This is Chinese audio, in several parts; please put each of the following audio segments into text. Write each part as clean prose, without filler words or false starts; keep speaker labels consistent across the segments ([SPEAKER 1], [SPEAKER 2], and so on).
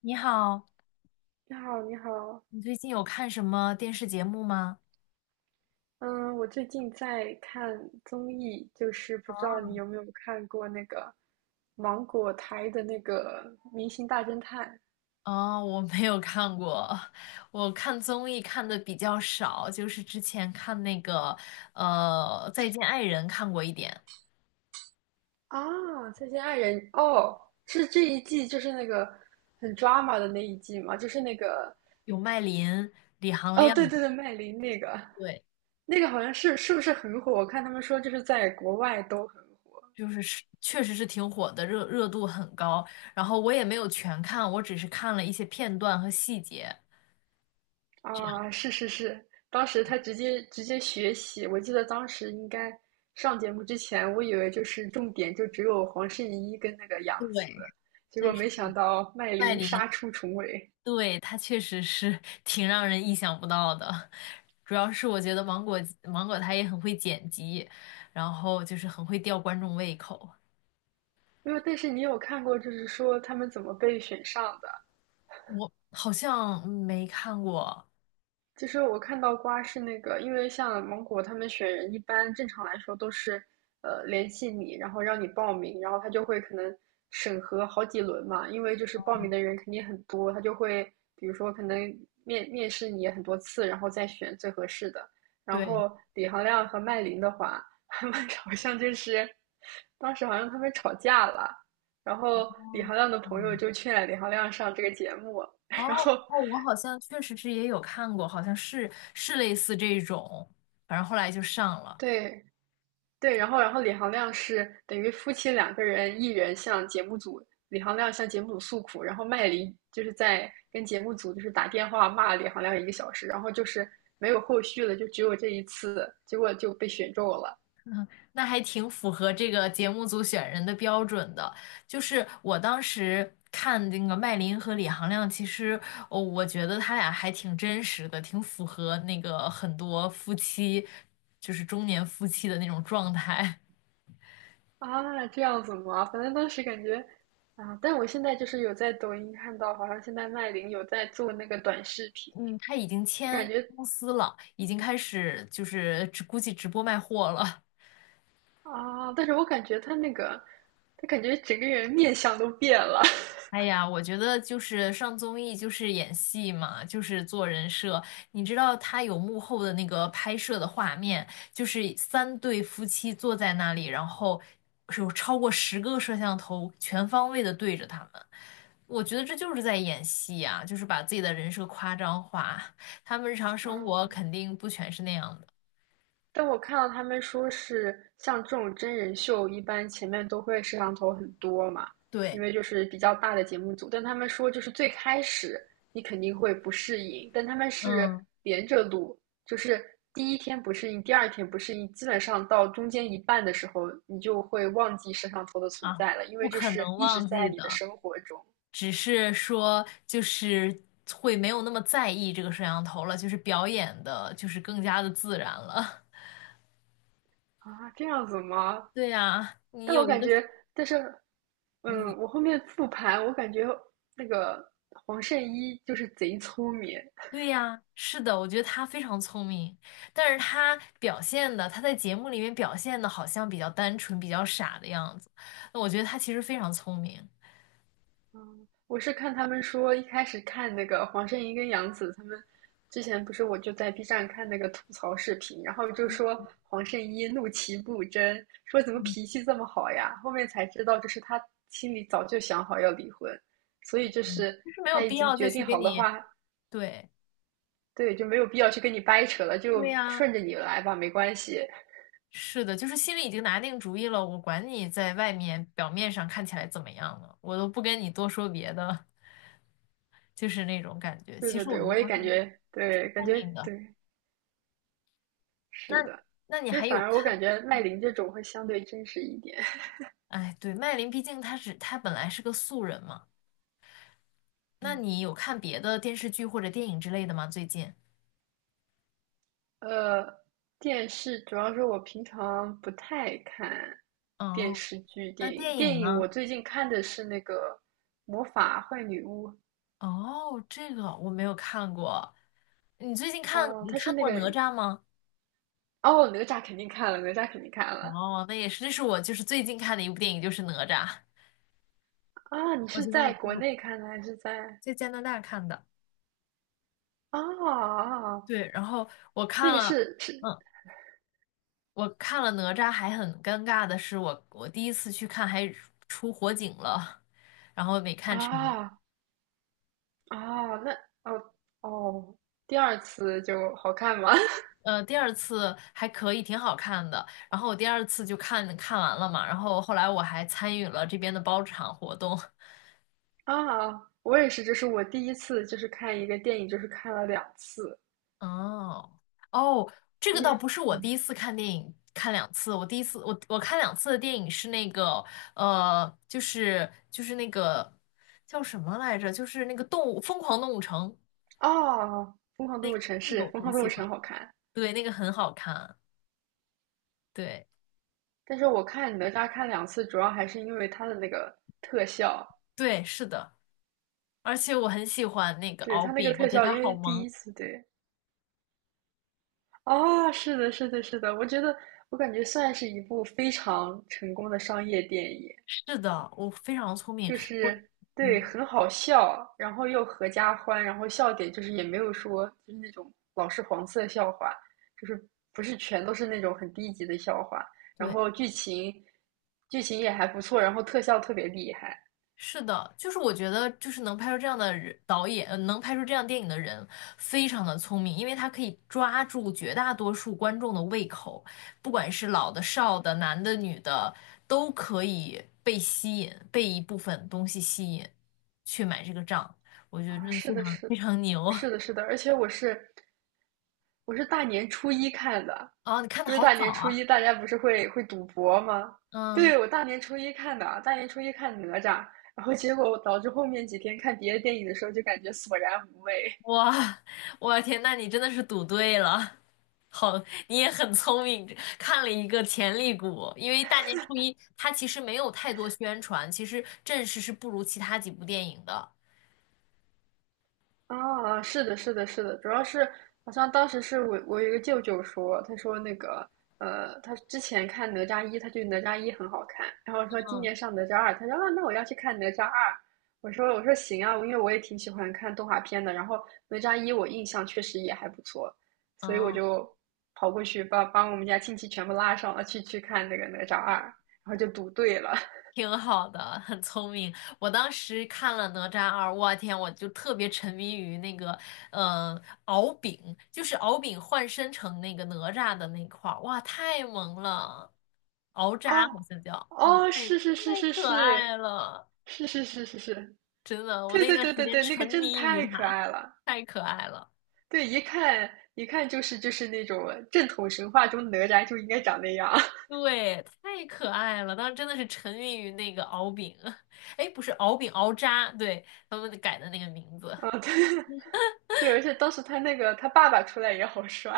[SPEAKER 1] 你好，
[SPEAKER 2] 你好，你好，
[SPEAKER 1] 你最近有看什么电视节目吗？
[SPEAKER 2] 嗯，我最近在看综艺，就是不知道你有没有看过那个芒果台的那个《明星大侦探》
[SPEAKER 1] 哦，我没有看过。我看综艺看的比较少，就是之前看那个《再见爱人》看过一点，
[SPEAKER 2] 啊，《再见爱人》哦，是这一季就是那个很 drama 的那一季嘛，就是那个
[SPEAKER 1] 有麦琳、李行
[SPEAKER 2] 哦，
[SPEAKER 1] 亮。
[SPEAKER 2] 对对对，麦琳那个
[SPEAKER 1] 对，
[SPEAKER 2] 那个好像是不是很火？我看他们说就是在国外都很火。
[SPEAKER 1] 就是确实是挺火的，热热度很高。然后我也没有全看，我只是看了一些片段和细节，这样。
[SPEAKER 2] 啊，是是是，当时他直接学习，我记得当时应该上节目之前，我以为就是重点就只有黄圣依跟那个杨
[SPEAKER 1] 对。
[SPEAKER 2] 紫，结果
[SPEAKER 1] 但是
[SPEAKER 2] 没想到麦
[SPEAKER 1] 麦
[SPEAKER 2] 琳
[SPEAKER 1] 琳，
[SPEAKER 2] 杀出重围。
[SPEAKER 1] 对，它确实是 挺让人意想不到的。主要是我觉得芒果它也很会剪辑，然后就是很会吊观众胃口。
[SPEAKER 2] 没有，但是你有看过就是说他们怎么被选上的？
[SPEAKER 1] 我好像没看过。
[SPEAKER 2] 其实我看到瓜是那个，因为像芒果他们选人，一般正常来说都是，联系你，然后让你报名，然后他就会可能审核好几轮嘛，因为就是报名的人肯定很多，他就会比如说可能面试你很多次，然后再选最合适的。然
[SPEAKER 1] 对。
[SPEAKER 2] 后李行亮和麦琳的话，他们 好像就是当时好像他们吵架了，然
[SPEAKER 1] 哦，
[SPEAKER 2] 后李行亮的朋友
[SPEAKER 1] 嗯，
[SPEAKER 2] 就劝李行亮上这个节目，然
[SPEAKER 1] 哦
[SPEAKER 2] 后
[SPEAKER 1] 哦，我好像确实是也有看过，好像是类似这种，反正后来就上了。
[SPEAKER 2] 对，对，然后李行亮是等于夫妻两个人，一人向节目组，李行亮向节目组诉苦，然后麦黎就是在跟节目组就是打电话骂李行亮1个小时，然后就是没有后续了，就只有这一次，结果就被选中了
[SPEAKER 1] 那还挺符合这个节目组选人的标准的。就是我当时看那个麦琳和李行亮，其实，哦，我觉得他俩还挺真实的，挺符合那个很多夫妻，就是中年夫妻的那种状态。
[SPEAKER 2] 啊，这样子吗？反正当时感觉啊，但我现在就是有在抖音看到，好像现在麦琳有在做那个短视频，
[SPEAKER 1] 嗯，他已经
[SPEAKER 2] 就感
[SPEAKER 1] 签
[SPEAKER 2] 觉
[SPEAKER 1] 公司了，已经开始就是直估计直播卖货了。
[SPEAKER 2] 啊，但是我感觉她那个，她感觉整个人面相都变了，
[SPEAKER 1] 哎呀，我觉得就是上综艺就是演戏嘛，就是做人设。你知道他有幕后的那个拍摄的画面，就是三对夫妻坐在那里，然后是有超过十个摄像头全方位的对着他们。我觉得这就是在演戏呀，就是把自己的人设夸张化。他们日常 生活肯
[SPEAKER 2] 嗯。
[SPEAKER 1] 定不全是那样的。
[SPEAKER 2] 但我看到他们说是像这种真人秀，一般前面都会摄像头很多嘛，因
[SPEAKER 1] 对。
[SPEAKER 2] 为就是比较大的节目组。但他们说就是最开始你肯定会不适应，但他们是
[SPEAKER 1] 嗯。
[SPEAKER 2] 连着录，就是第一天不适应，第二天不适应，基本上到中间一半的时候，你就会忘记摄像头的存
[SPEAKER 1] 啊，
[SPEAKER 2] 在了，因
[SPEAKER 1] 不
[SPEAKER 2] 为就
[SPEAKER 1] 可
[SPEAKER 2] 是
[SPEAKER 1] 能
[SPEAKER 2] 一直
[SPEAKER 1] 忘
[SPEAKER 2] 在
[SPEAKER 1] 记
[SPEAKER 2] 你的
[SPEAKER 1] 的。
[SPEAKER 2] 生活中
[SPEAKER 1] 只是说就是会没有那么在意这个摄像头了，就是表演的，就是更加的自然了。
[SPEAKER 2] 啊，这样子吗？
[SPEAKER 1] 对呀，你
[SPEAKER 2] 但我
[SPEAKER 1] 有一
[SPEAKER 2] 感
[SPEAKER 1] 个
[SPEAKER 2] 觉，但是，
[SPEAKER 1] 你。
[SPEAKER 2] 我后面复盘，我感觉那个黄圣依就是贼聪明。
[SPEAKER 1] 对呀，是的，我觉得他非常聪明，但是他表现的，他在节目里面表现的好像比较单纯、比较傻的样子，那我觉得他其实非常聪明。
[SPEAKER 2] 嗯，我是看他们说，一开始看那个黄圣依跟杨紫他们之前不是，我就在 B 站看那个吐槽视频，然后就说黄圣依怒其不争，说怎么脾气这么好呀？后面才知道，就是他心里早就想好要离婚，所以就
[SPEAKER 1] 嗯，
[SPEAKER 2] 是
[SPEAKER 1] 就是没有
[SPEAKER 2] 他已
[SPEAKER 1] 必
[SPEAKER 2] 经
[SPEAKER 1] 要再
[SPEAKER 2] 决
[SPEAKER 1] 去
[SPEAKER 2] 定
[SPEAKER 1] 给
[SPEAKER 2] 好的
[SPEAKER 1] 你。
[SPEAKER 2] 话，
[SPEAKER 1] 对。
[SPEAKER 2] 对，就没有必要去跟你掰扯了，就
[SPEAKER 1] 对呀，
[SPEAKER 2] 顺着你来吧，没关系。
[SPEAKER 1] 是的，就是心里已经拿定主意了，我管你在外面表面上看起来怎么样呢，我都不跟你多说别的，就是那种感觉。
[SPEAKER 2] 对
[SPEAKER 1] 其
[SPEAKER 2] 对
[SPEAKER 1] 实我
[SPEAKER 2] 对，
[SPEAKER 1] 觉得
[SPEAKER 2] 我也
[SPEAKER 1] 黄
[SPEAKER 2] 感
[SPEAKER 1] 圣依
[SPEAKER 2] 觉，
[SPEAKER 1] 挺
[SPEAKER 2] 对，感
[SPEAKER 1] 聪
[SPEAKER 2] 觉
[SPEAKER 1] 明的。
[SPEAKER 2] 对，是
[SPEAKER 1] 那
[SPEAKER 2] 的。
[SPEAKER 1] 那你
[SPEAKER 2] 其实
[SPEAKER 1] 还有
[SPEAKER 2] 反而我感
[SPEAKER 1] 看？
[SPEAKER 2] 觉麦琳这种会相对真实一点。
[SPEAKER 1] 哎，对，麦琳，毕竟她是她本来是个素人嘛。那
[SPEAKER 2] 嗯
[SPEAKER 1] 你有看别的电视剧或者电影之类的吗？最近？
[SPEAKER 2] 呃，电视主要是我平常不太看电
[SPEAKER 1] 哦，
[SPEAKER 2] 视剧、
[SPEAKER 1] 那
[SPEAKER 2] 电影。
[SPEAKER 1] 电影
[SPEAKER 2] 电影我
[SPEAKER 1] 呢？
[SPEAKER 2] 最近看的是那个《魔法坏女巫》，
[SPEAKER 1] 哦，这个我没有看过。你最近看
[SPEAKER 2] 哦，
[SPEAKER 1] 你
[SPEAKER 2] 它是
[SPEAKER 1] 看
[SPEAKER 2] 那
[SPEAKER 1] 过
[SPEAKER 2] 个
[SPEAKER 1] 哪吒吗？
[SPEAKER 2] 哦，哪吒肯定看了，哪吒肯定看了
[SPEAKER 1] 哦，那也是，这是我就是最近看的一部电影，就是哪吒。
[SPEAKER 2] 啊！你
[SPEAKER 1] 我
[SPEAKER 2] 是
[SPEAKER 1] 就没有
[SPEAKER 2] 在
[SPEAKER 1] 看
[SPEAKER 2] 国
[SPEAKER 1] 过，
[SPEAKER 2] 内看的还是在
[SPEAKER 1] 在加拿大看的。
[SPEAKER 2] 啊？啊啊
[SPEAKER 1] 对，然后我看
[SPEAKER 2] 那个
[SPEAKER 1] 了，
[SPEAKER 2] 是
[SPEAKER 1] 嗯，我看了哪吒，还很尴尬的是我，我第一次去看还出火警了。
[SPEAKER 2] 啊，哦，那哦哦，第二次就好看吗？
[SPEAKER 1] 第二次还可以，挺好看的。然后我第二次就看看完了嘛，然后后来我还参与了这边的包场活动。
[SPEAKER 2] 啊，我也是，这是我第一次，就是看一个电影，就是看了两次，
[SPEAKER 1] 哦，哦，这
[SPEAKER 2] 因
[SPEAKER 1] 个倒
[SPEAKER 2] 为
[SPEAKER 1] 不是我第
[SPEAKER 2] 嗯，
[SPEAKER 1] 一次看电影，看两次。我第一次我看两次的电影是那个就是那个叫什么来着？就是那个动物《疯狂动物城》，
[SPEAKER 2] 哦，
[SPEAKER 1] 那个那个我
[SPEAKER 2] 《疯
[SPEAKER 1] 很
[SPEAKER 2] 狂动
[SPEAKER 1] 喜
[SPEAKER 2] 物城》
[SPEAKER 1] 欢，
[SPEAKER 2] 好看，
[SPEAKER 1] 对，那个很好看。对，
[SPEAKER 2] 但是我看哪吒看两次，主要还是因为它的那个特效，
[SPEAKER 1] 对，是的，而且我很喜欢那个
[SPEAKER 2] 对，
[SPEAKER 1] 敖
[SPEAKER 2] 它那个
[SPEAKER 1] 丙，我
[SPEAKER 2] 特
[SPEAKER 1] 觉得
[SPEAKER 2] 效，
[SPEAKER 1] 他
[SPEAKER 2] 因
[SPEAKER 1] 好
[SPEAKER 2] 为第
[SPEAKER 1] 萌。
[SPEAKER 2] 一次对，哦，是的，是的，是的，我感觉算是一部非常成功的商业电影，
[SPEAKER 1] 是的，我非常聪明，
[SPEAKER 2] 就
[SPEAKER 1] 我，
[SPEAKER 2] 是对，
[SPEAKER 1] 嗯，
[SPEAKER 2] 很好笑，然后又合家欢，然后笑点就是也没有说就是那种老是黄色笑话，就是不是全都是那种很低级的笑话，然
[SPEAKER 1] 对。
[SPEAKER 2] 后剧情也还不错，然后特效特别厉害
[SPEAKER 1] 是的，就是我觉得，就是能拍出这样的人导演，能拍出这样电影的人，非常的聪明，因为他可以抓住绝大多数观众的胃口，不管是老的、少的、男的、女的，都可以被吸引，被一部分东西吸引，去买这个账。我觉得
[SPEAKER 2] 啊，
[SPEAKER 1] 真的
[SPEAKER 2] 是
[SPEAKER 1] 非
[SPEAKER 2] 的，
[SPEAKER 1] 常
[SPEAKER 2] 是
[SPEAKER 1] 非
[SPEAKER 2] 的，
[SPEAKER 1] 常牛。
[SPEAKER 2] 是的，是 的，而且我是大年初一看的，
[SPEAKER 1] 哦，你看的
[SPEAKER 2] 就是
[SPEAKER 1] 好
[SPEAKER 2] 大
[SPEAKER 1] 早
[SPEAKER 2] 年初一
[SPEAKER 1] 啊。
[SPEAKER 2] 大家不是会赌博吗？
[SPEAKER 1] 嗯。
[SPEAKER 2] 对，我大年初一看的，大年初一看哪吒，然后结果导致后面几天看别的电影的时候就感觉索然无味。
[SPEAKER 1] 哇，我天，那你真的是赌对了。好，你也很聪明，看了一个潜力股。因为大年初一它其实没有太多宣传，其实阵势是不如其他几部电影的。
[SPEAKER 2] 啊，哦是的，是的，是的，主要是好像当时是我有一个舅舅说，他说那个他之前看哪吒一，他觉得哪吒一很好看，然后说今
[SPEAKER 1] 嗯。
[SPEAKER 2] 年上哪吒二，他说啊，那我要去看哪吒二。我说行啊，因为我也挺喜欢看动画片的，然后哪吒一我印象确实也还不错，所以我
[SPEAKER 1] 嗯，
[SPEAKER 2] 就跑过去把我们家亲戚全部拉上了去看那个哪吒二，然后就赌对了，
[SPEAKER 1] 挺好的，很聪明。我当时看了《哪吒二》，我天，我就特别沉迷于那个，嗯、敖丙，就是敖丙换身成那个哪吒的那块儿，哇，太萌了，敖吒
[SPEAKER 2] 哦，
[SPEAKER 1] 好像叫，哦，
[SPEAKER 2] 哦，
[SPEAKER 1] 太
[SPEAKER 2] 是是是是
[SPEAKER 1] 可爱
[SPEAKER 2] 是，
[SPEAKER 1] 了。
[SPEAKER 2] 是是是是是，
[SPEAKER 1] 真的，我
[SPEAKER 2] 对
[SPEAKER 1] 那
[SPEAKER 2] 对
[SPEAKER 1] 段
[SPEAKER 2] 对
[SPEAKER 1] 时
[SPEAKER 2] 对
[SPEAKER 1] 间
[SPEAKER 2] 对，那
[SPEAKER 1] 沉
[SPEAKER 2] 个真的
[SPEAKER 1] 迷于
[SPEAKER 2] 太可
[SPEAKER 1] 他，
[SPEAKER 2] 爱了，
[SPEAKER 1] 太可爱了。
[SPEAKER 2] 对，一看一看就是那种正统神话中哪吒就应该长那样，
[SPEAKER 1] 对，太可爱了，当时真的是沉迷于那个敖丙。哎，不是敖丙，敖吒，对，他们改的那个名字。
[SPEAKER 2] 啊，对 对，而且当时他那个他爸爸出来也好帅，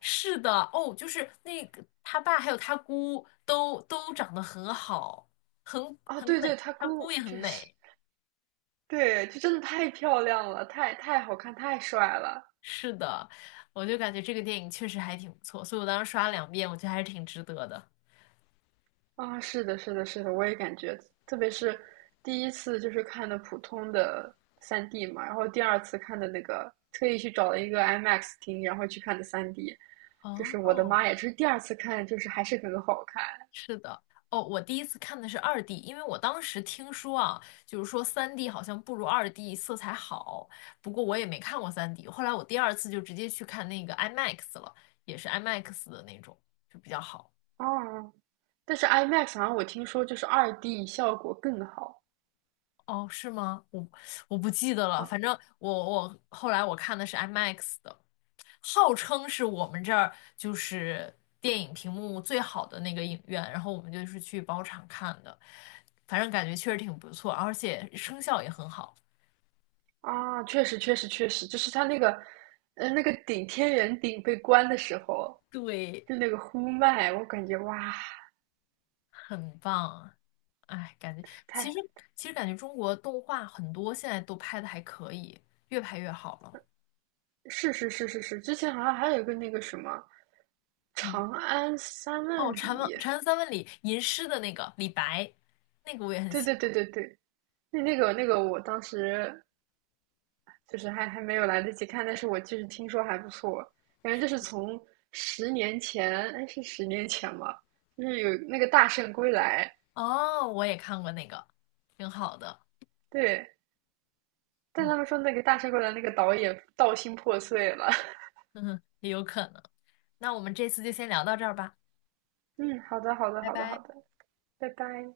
[SPEAKER 1] 是的，哦，就是那个他爸还有他姑都长得很好，很，
[SPEAKER 2] 哦，
[SPEAKER 1] 很
[SPEAKER 2] 对对，
[SPEAKER 1] 美，
[SPEAKER 2] 他
[SPEAKER 1] 他姑
[SPEAKER 2] 姑
[SPEAKER 1] 也很
[SPEAKER 2] 确实，
[SPEAKER 1] 美。
[SPEAKER 2] 对，就真的太漂亮了，太好看，太帅了。
[SPEAKER 1] 是的，我就感觉这个电影确实还挺不错，所以我当时刷了两遍，我觉得还是挺值得的。
[SPEAKER 2] 啊，是的，是的，是的，我也感觉，特别是第一次就是看的普通的三 d 嘛，然后第二次看的那个，特意去找了一个 IMAX 厅，然后去看的三 d 就是我的
[SPEAKER 1] 哦，
[SPEAKER 2] 妈呀，就是第二次看就是还是很好看
[SPEAKER 1] 是的，哦，我第一次看的是二 D,因为我当时听说啊，就是说三 D 好像不如二 D 色彩好，不过我也没看过三 D,后来我第二次就直接去看那个 IMAX 了，也是 IMAX 的那种，就比较好。
[SPEAKER 2] 哦。但是 IMAX 好像我听说就是2D 效果更好
[SPEAKER 1] 哦，是吗？我不记得了，
[SPEAKER 2] 啊
[SPEAKER 1] 反正我后来我看的是 IMAX 的，号称是我们这儿就是电影屏幕最好的那个影院，然后我们就是去包场看的，反正感觉确实挺不错，而且声效也很好。
[SPEAKER 2] 啊，确实确实确实，就是它那个那个顶天圆顶被关的时候，
[SPEAKER 1] 对，
[SPEAKER 2] 就那个呼麦，我感觉哇，
[SPEAKER 1] 很棒。哎，感觉其实
[SPEAKER 2] 太
[SPEAKER 1] 其实感觉中国动画很多现在都拍的还可以，越拍越好了。
[SPEAKER 2] 是是是是是，之前好像还有一个那个什么
[SPEAKER 1] 嗯，
[SPEAKER 2] 《长安三
[SPEAKER 1] 哦，
[SPEAKER 2] 万
[SPEAKER 1] 《禅问
[SPEAKER 2] 里》，
[SPEAKER 1] 禅问三问》里吟诗的那个李白，那个我也很
[SPEAKER 2] 对
[SPEAKER 1] 喜
[SPEAKER 2] 对
[SPEAKER 1] 欢。
[SPEAKER 2] 对对对，那个，我当时就是还没有来得及看，但是我就是听说还不错，反正就是从十年前，哎，是十年前吧，就是有那个《大圣归来》，
[SPEAKER 1] 哦，我也看过那个，挺好的。
[SPEAKER 2] 对，但
[SPEAKER 1] 嗯，
[SPEAKER 2] 他们说那个《大圣归来》那个导演道心破碎了。
[SPEAKER 1] 哼哼，也有可能。那我们这次就先聊到这儿吧，
[SPEAKER 2] 嗯，好的好的
[SPEAKER 1] 拜
[SPEAKER 2] 好的好
[SPEAKER 1] 拜。
[SPEAKER 2] 的，拜拜。